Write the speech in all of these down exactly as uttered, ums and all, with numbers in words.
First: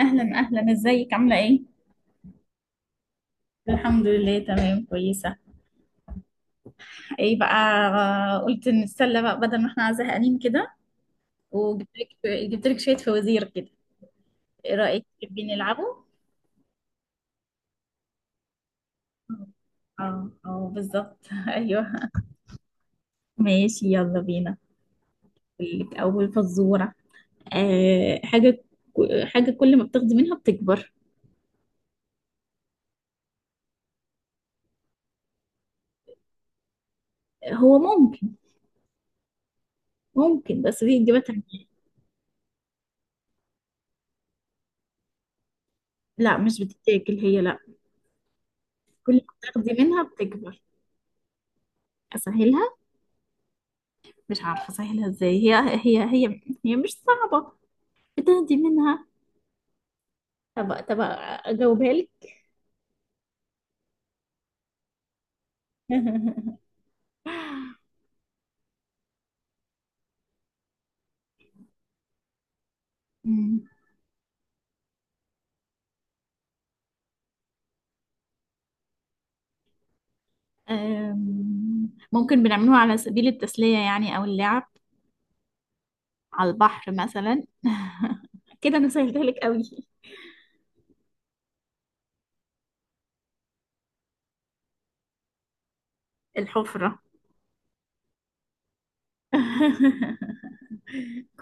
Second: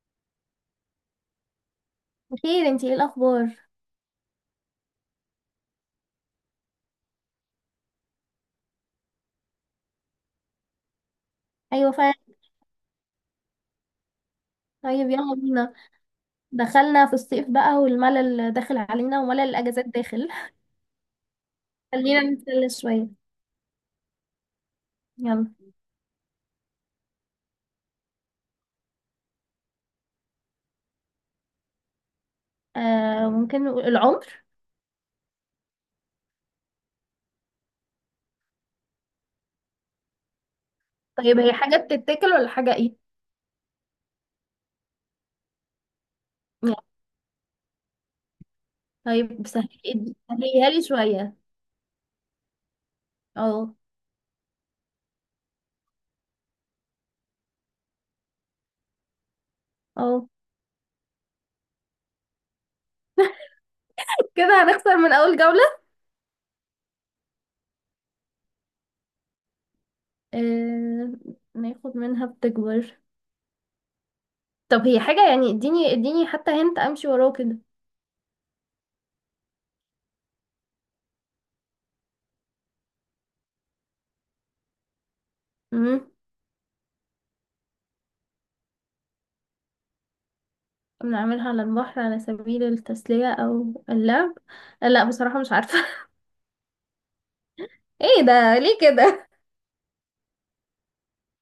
اهلا اهلا، ازيك؟ عامله ايه؟ بخير، انتي ايه الاخبار؟ الحمد لله، تمام، كويسه. ايه بقى؟ آه، قلت نتسلى بقى بدل ما احنا زهقانين كده. وجبت ايوه لك. فعلا. جبت لك شويه فوازير كده. ايه رايك، طيب يلا تحبين بينا. نلعبه؟ دخلنا في الصيف بقى والملل داخل علينا وملل الاجازات داخل. اه، اه، بالظبط. ايوه. خلينا نتسلى شويه. ماشي، يلا بينا. يلا. أقول لك اول فزوره. أه حاجه. حاجه كل ما بتاخدي منها بتكبر. آه، ممكن نقول العمر. هو ممكن. ممكن، بس دي اجابتها. طيب هي حاجه بتتاكل ولا حاجه ايه لا، مش يعني؟ بتتاكل هي، لا. كل ما طيب بتاخدي منها سهلي بتكبر. سهليها لي شويه. اسهلها. اه مش عارفة سهلها ازاي هي. هي هي هي مش صعبة. بتهدي منها. اه، طب طب اجاوبها لك. كده هنخسر من اول جوله. آه، ناخد منها بتكبر. طب هي حاجه يعني، اديني اديني حتى هنت امشي وراه. أمم، ممكن بنعملوها على سبيل التسلية، يعني او اللعب. كده على البحر مثلا. كده انا سهلتها لك قوي. بنعملها على البحر على سبيل التسلية أو اللعب. لا بصراحة مش عارفة. الحفرة. ايه ده ليه كده؟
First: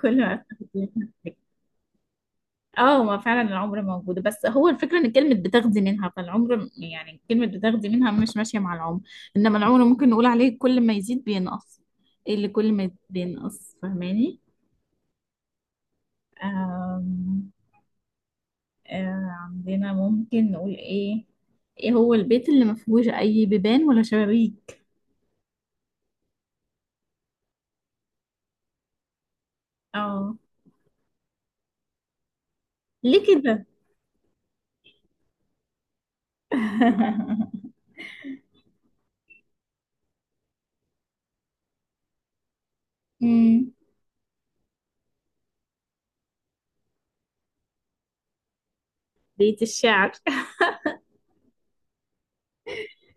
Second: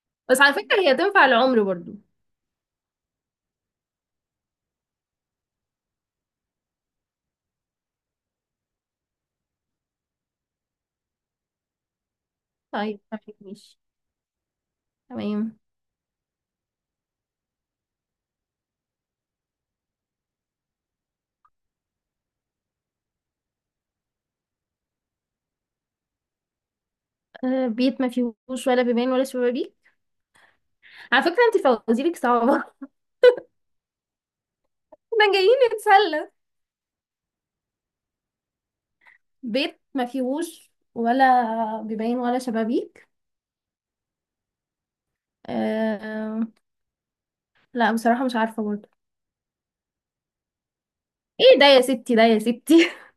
كل بس ما. على فكرة هي تنفع العمر برضو. اه، ما فعلا العمر موجودة، بس هو الفكرة ان كلمة بتاخدي منها، فالعمر م- يعني كلمة بتاخدي منها مش ماشية مع العمر. انما العمر ممكن نقول عليه كل ما يزيد بينقص. إيه اللي كل ما يزيد طيب تمام، بينقص، ماشي. فاهماني؟ تمام. آم، آه عندنا ممكن نقول ايه. ايه هو البيت اللي ما فيهوش اي بيبان ولا شبابيك؟ آه، بيت ما فيهوش ولا بيبان ولا شبابيك. اه. على فكرة انت فوازيرك صعبة. ليه كده؟ احنا جايين نتسلى. بيت ما فيهوش ولا بيبان ولا شبابيك. مم. آه. لا بصراحة مش عارفة برضو. بيت الشعر. ايه ده يا ستي، ده يا ستي!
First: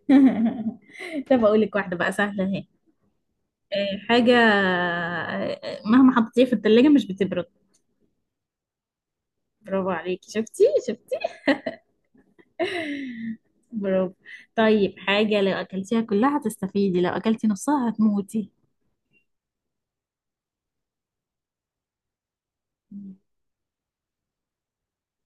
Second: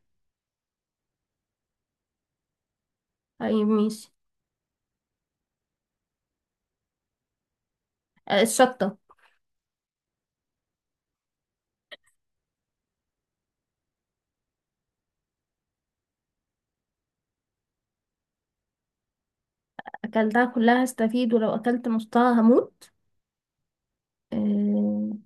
طب اقول لك واحدة بقى سهلة اهي. طيب آه، ماشي. حاجة آه، مهما حطيتيها في التلاجة مش بتبرد. آه، الشطة. برافو عليكي، شفتي شفتي. برافو. طيب، حاجة لو أكلتيها كلها هتستفيدي، لو أكلتي نصها هتموتي. أكلتها كلها هستفيد، ولو أكلت نصها هموت. آه،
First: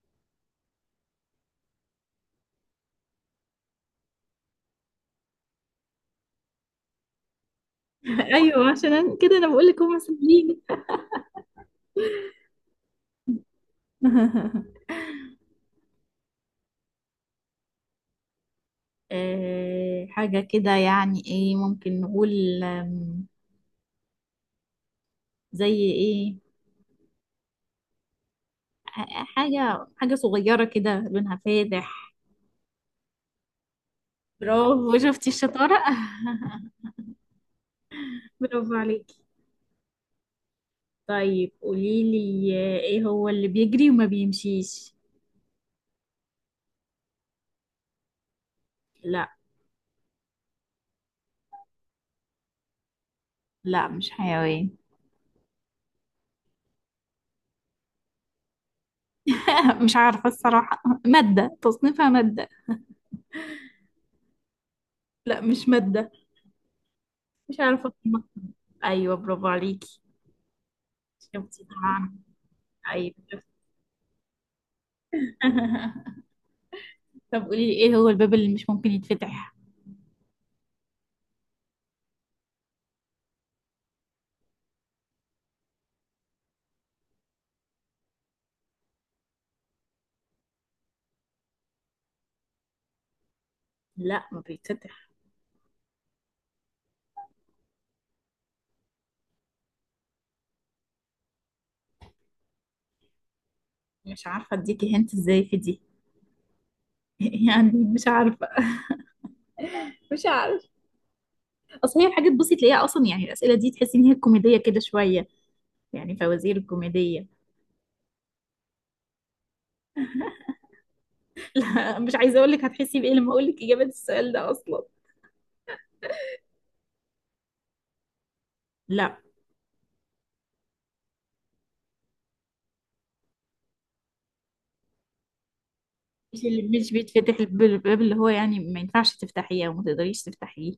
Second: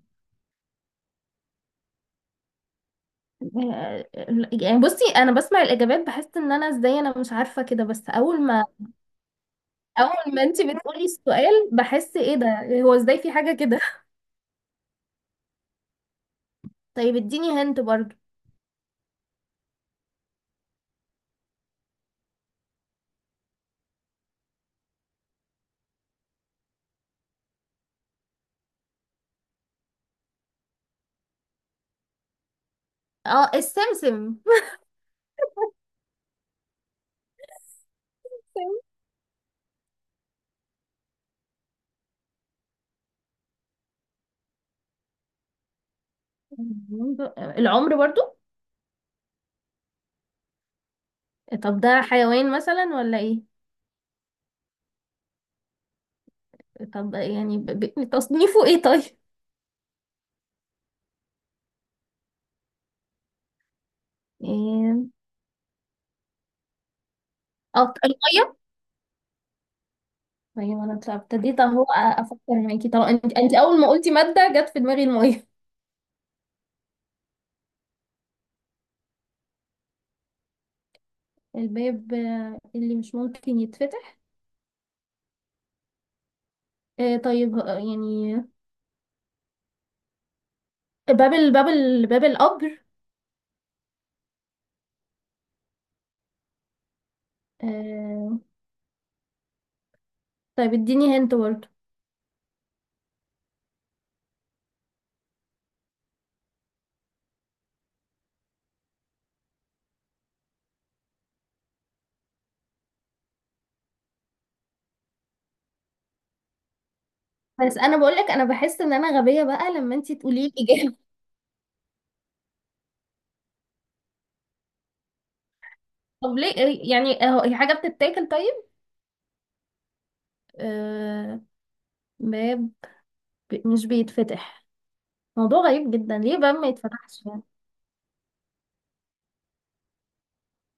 آه، يعني بصي، انا بسمع الاجابات بحس ان انا ازاي، انا مش عارفه كده. بس اول ما أيوة، عشان كده أنا بقول لك هما اول ما سهلين. انتي بتقولي السؤال بحس ايه ده، هو ازاي في حاجه كده! طيب اديني هنت برضو. آه، حاجة كده، يعني إيه، ممكن نقول، آم، زي إيه؟ ح- حاجة حاجة صغيرة كده لونها فاتح. اه، السمسم. برافو، شفتي الشطارة. برافو عليكي. طيب قوليلي، آه، ايه هو اللي بيجري وما بيمشيش؟ العمر برضو. لا. طب ده حيوان مثلا ولا ايه؟ لا، مش حيوان. طب يعني ب... ب... تصنيفه ايه طيب؟ مش عارفة الصراحة، مادة، تصنيفها مادة. إيه... لا، مش مادة. مش عارفة اه، أقيمها. الميه. ايوه برافو عليكي. طيب انا ابتديت شفتي اهو طبعا. افكر معاكي. طب ايوه انت شفتي. انت اول ما قلتي ماده جت في دماغي الميه. طب قولي لي، ايه هو الباب اللي مش ممكن يتفتح؟ الباب آه، اللي مش ممكن يتفتح. آه، طيب، آه، يعني باب ال- باب ال- باب القبر. لا، ما بيتفتح. آه. طيب اديني هنت برضه. مش عارفة اديكي هنت ازاي في دي. يعني مش عارفة. مش عارفة. اصل هي الحاجات بصي تلاقيها اصلا، يعني الاسئلة دي تحسي ان هي كوميدية كده شوية. يعني فوازير كوميدية. بس انا بقولك انا بحس ان انا غبية بقى لما انتي تقولي لي اجابة. لا، مش عايزه اقول لك هتحسي بايه لما اقول لك اجابه السؤال ده اصلا. طب ليه؟ آه، يعني اهو هي حاجة بتتاكل طيب؟ لا، آه، باب مش بيتفتح. موضوع غريب جدا، ليه مش باب ما اللي مش يتفتحش بيتفتح، يعني؟ الب- الباب اللي هو يعني ما ينفعش تفتحيه او ما تقدريش تفتحيه.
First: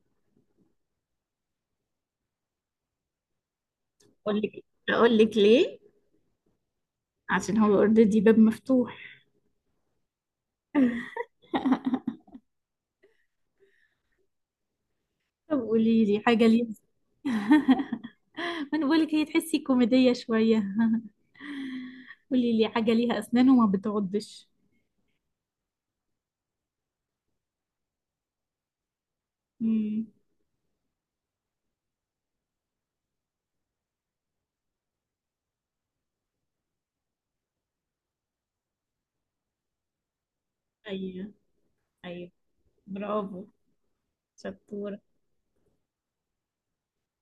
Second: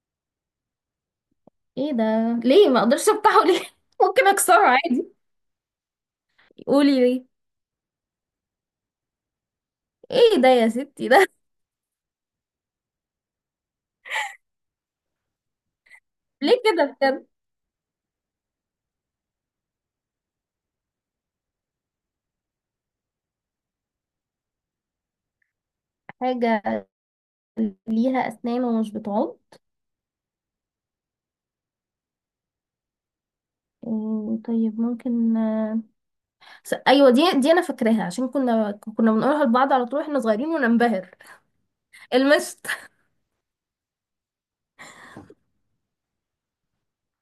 ايه ده؟ ليه ما اقدرش افتحه ليه؟ ممكن اقول لك. اكسره عادي. اقول لك ليه. قولي ليه. عشان هو اوريدي، باب مفتوح. ايه ده يا ستي ده! طب قولي لي حاجه ليه ليها. كده بجد؟ ما انا بقولك، هي تحسي كوميديه شويه. قولي لي حاجه ليها اسنان وما بتعضش. حاجة ليها أسنان ومش بتعض. امم. إيه طيب؟ ممكن آه، س- ايوه، دي دي انا فاكراها عشان كنا كنا بنقولها لبعض على طول احنا صغيرين وننبهر. ايوه. ايوه، المشط. برافو، شطوره.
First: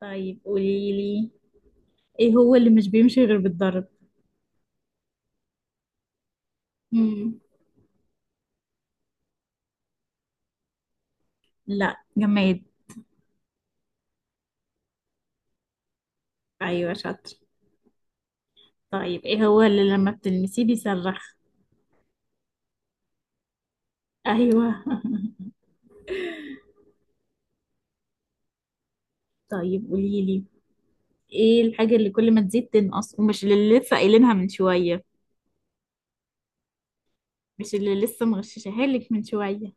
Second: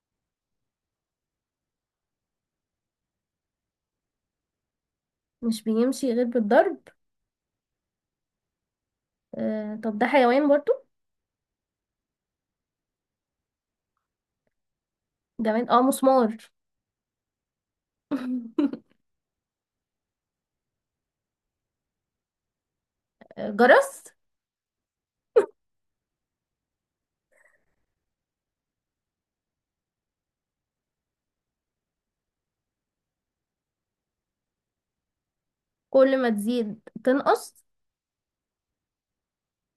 طيب قولي لي، ايه هو اللي مش بيمشي غير بالضرب؟ مش بيمشي غير بالضرب. امم. آه، طب ده حيوان برضو؟ لا، جماد. جماد. اه، مسمار. ايوه شاطر. طيب، ايه هو اللي لما بتلمسيه بيصرخ؟ آه، جرس. ايوه. طيب قولي لي، ايه الحاجه اللي كل ما تزيد تنقص، ومش اللي لسه قايلينها من شويه. كل ما تزيد تنقص. مش اللي لسه مغششها لك من شويه.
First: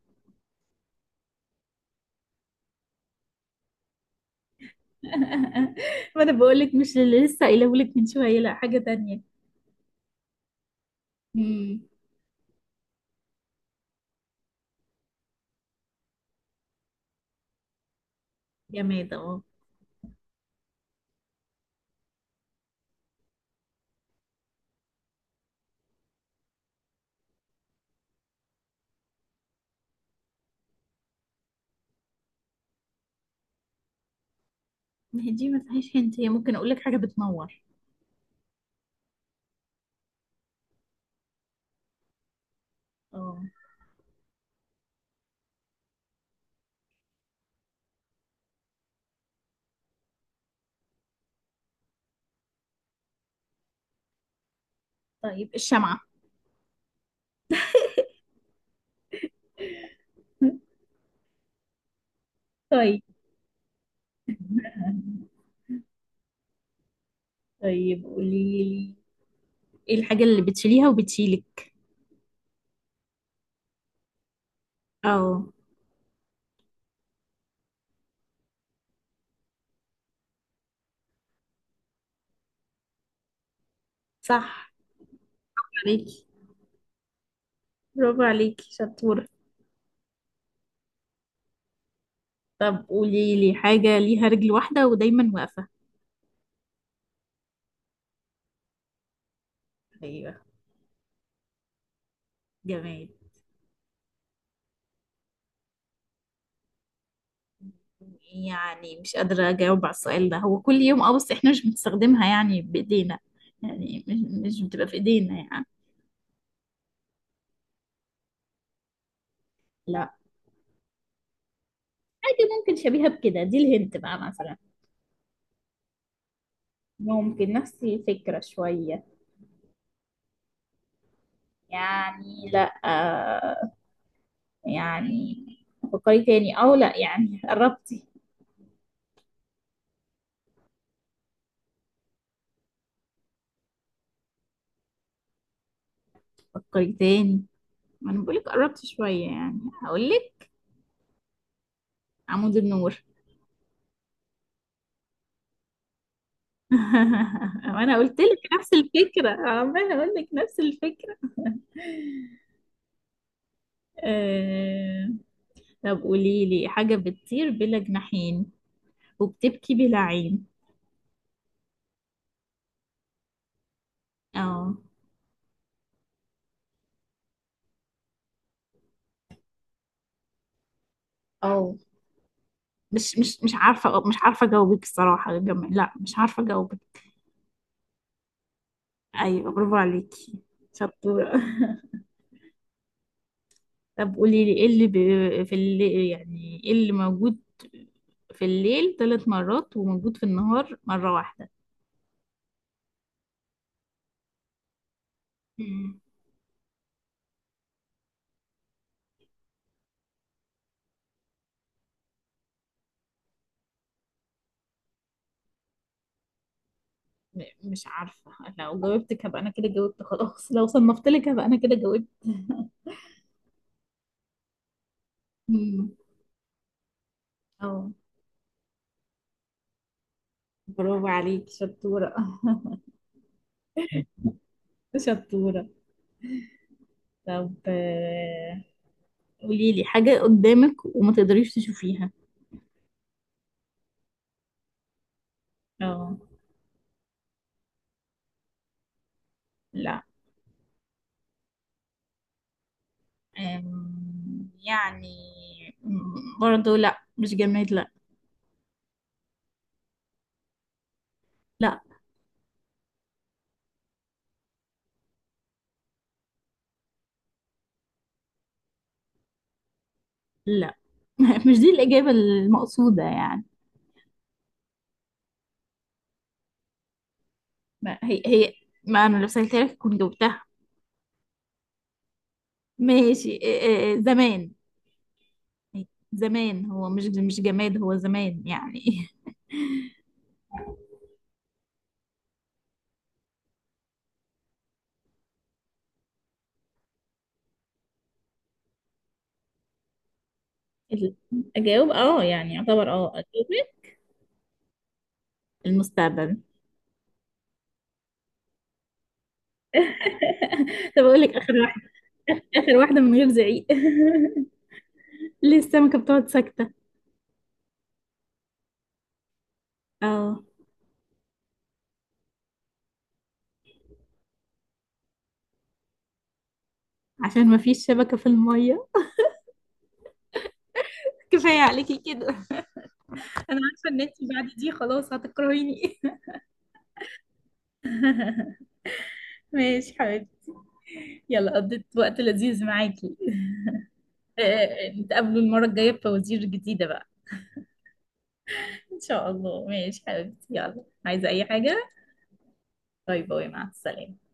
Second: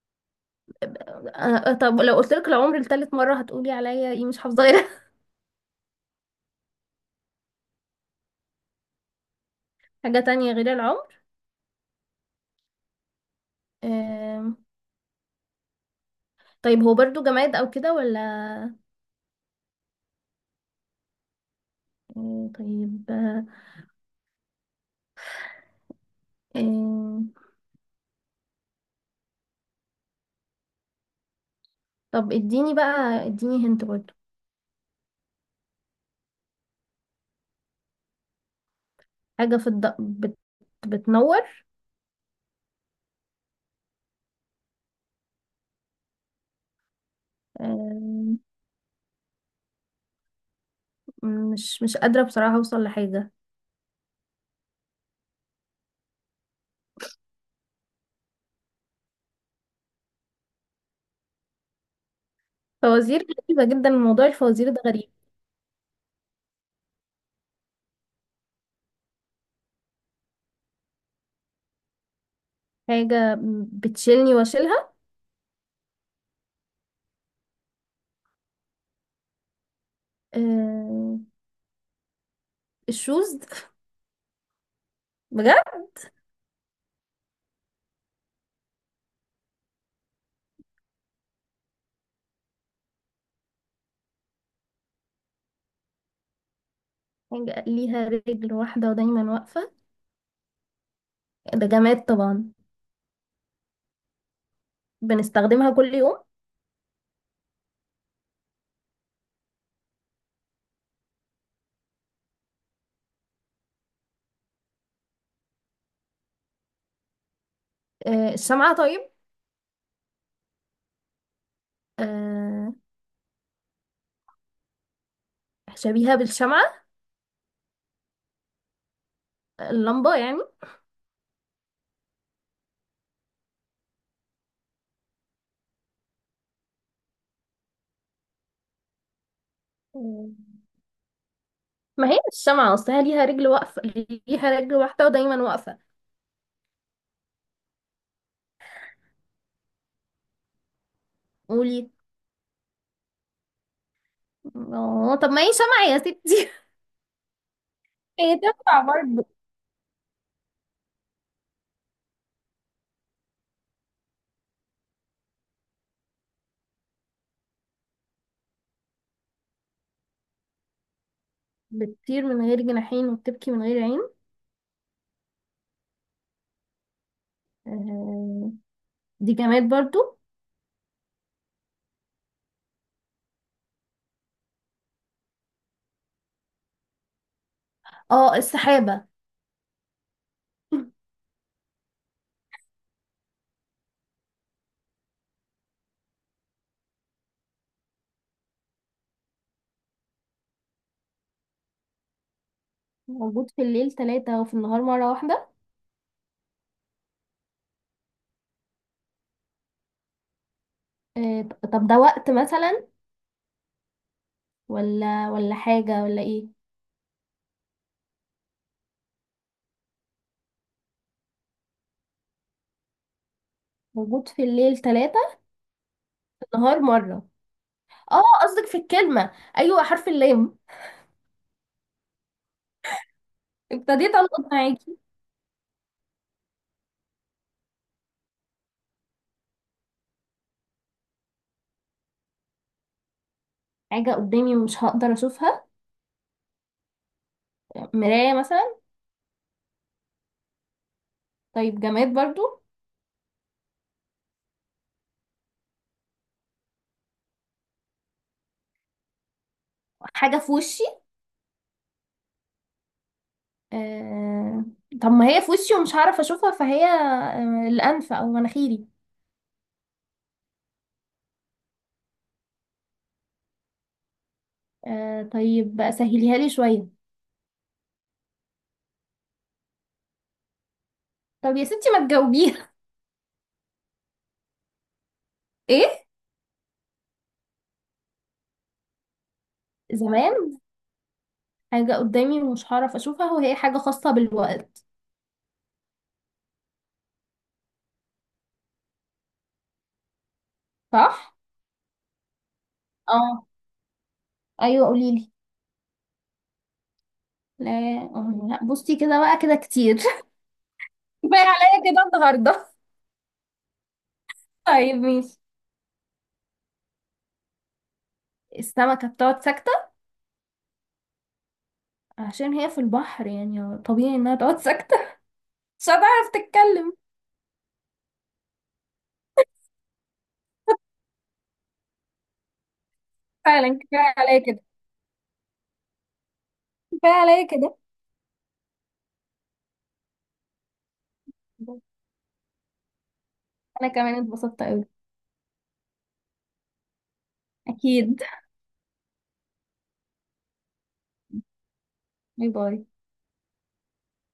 آه، طب لو قلت لك العمر لتالت مرة هتقولي عليا ايه، مش حافظة غيرها؟ ما انا بقول لك مش اللي لسه قايله لك من شويه، لا، حاجه تانية. حاجة تانية غير العمر. امم. آم، طيب هو برضو جماد او كده ولا؟ جماد، اه. آه، طيب. آه، آم، طب اديني بقى، اديني هنت برضو. ما هي دي ما فيهاش هنت، هي ممكن اقول لك حاجه بتنور. حاجة في الد... بت... بتنور. اه. آه، مش مش قادرة بصراحة أوصل لحاجة. طيب الشمعه. طيب. فوازير غريبة جدا، موضوع الفوازير ده غريب. طيب قولي لي، ايه الحاجه اللي بتشيليها وبتشيلك؟ حاجة بتشيلني واشيلها. اه آه، الشوز. صح. بجد. عليك. برافو عليكي، شطورة. طب قولي لي حاجة ليها رجل واحدة ودايما واقفة. حاجة ليها رجل واحدة ودايما واقفة. ايوه. ده جماد طبعا. جمال. بنستخدمها كل يوم. يعني مش قادرة أجاوب على السؤال ده، هو كل يوم اه، بس احنا مش بنستخدمها يعني بإيدينا. يعني مش مش بتبقى في إيدينا يعني. آه، الشمعة طيب. لا. حاجة آه، ممكن شبيهة بكده، دي الهنت بقى مثلا. شبيهة بالشمعة. ممكن نفس الفكرة شوية. اللمبة يعني. يعني لا، آه. يعني. فكري تاني، أو لا يعني قربتي. آه، ما هي الشمعة أصلها ليها رجل واقفة، ليها رجل واحدة ودايما واقفة. فكري تاني. ما أنا بقولك قربت شوية، يعني هقولك. قولي. عمود النور. اه طب ما هي سمع يا ستي! وانا قلت هي لك نفس تنفع برضه. الفكره، عماله اقول لك نفس الفكره. آه... طب قولي لي حاجه بتطير بلا جناحين وبتبكي بلا عين. بتطير من غير جناحين وبتبكي من غير عين. اه. آه، دي جماد برضو. اه. مش مش مش عارفه، مش عارفه اجاوبك الصراحه، جم... لا، مش عارفه اجاوبك. اه، السحابة. ايوه برافو عليكي، شطوره. طب قولي لي، ايه اللي ب... في اللي يعني، ايه اللي موجود في الليل ثلاث مرات وموجود في النهار مره موجود في الليل ثلاثة وفي النهار مرة واحدة. واحده؟ آه ط- طب ده وقت مثلا ولا ولا حاجة ولا ايه؟ م- مش عارفة، لو جاوبتك هبقى أنا كده جاوبت خلاص، لو صنفت لك هبقى أنا كده جاوبت. موجود في الليل ثلاثة، مم. في النهار مرة. اه. اه قصدك في الكلمة. ايوه، حرف اللام. برافو عليك، شطورة. ابتديت القط معاكي. شطورة. طب، آه، قولي لي حاجة قدامك وما تقدريش تشوفيها. حاجة قدامي مش هقدر اشوفها. اه. مراية مثلا. لا. طيب جماد برضو. أم، يعني. م- برضو لا، مش جماد، لا. حاجة في وشي. لا، آه، طب ما هي في وشي ومش هعرف اشوفها، فهي آه، الانف او مناخيري. لا. مش دي الإجابة المقصودة يعني. آه، طيب سهليها لي شويه. ما هي هي، ما أنا لو سألتها لك كنت جاوبتها. طب يا ستي ما تجاوبيها. ماشي، آه، آه، زمان. ايه؟ زمان هو مش مش جماد، هو زمان يعني. زمان. حاجه قدامي ومش هعرف اشوفها وهي حاجه خاصه بالوقت، ال- صح؟ اجاوب، اه يعني يعتبر، اه اه اجاوب. ايوه، قولي لي. المستقبل. لا. آه، لا، بصي كده بقى كده كتير. طب اقول لك كفايه اخر واحده. عليا كده النهارده. اخر واحده من غير زعيق. طيب ماشي. ليه السمكة بتقعد ساكتة؟ السمكه بتقعد ساكته اه. عشان هي في البحر، يعني طبيعي انها تقعد ساكته. مش هتعرف تتكلم. عشان مفيش شبكة في المية. كفاية عليكي كده. انا فعلا عارفه ان انت كفايه عليا بعد كده. دي خلاص هتكرهيني. كفايه عليا كده. ماشي حبيبتي. يلا، قضيت وقت لذيذ معاكي. انا كمان اتبسطت قوي. آه، نتقابلوا المرة الجاية بفوازير جديدة بقى. اكيد. إن شاء الله، ماشي حبيبتي، يلا، عايزة أي حاجة؟ باي باي. باي باي، مع السلامة.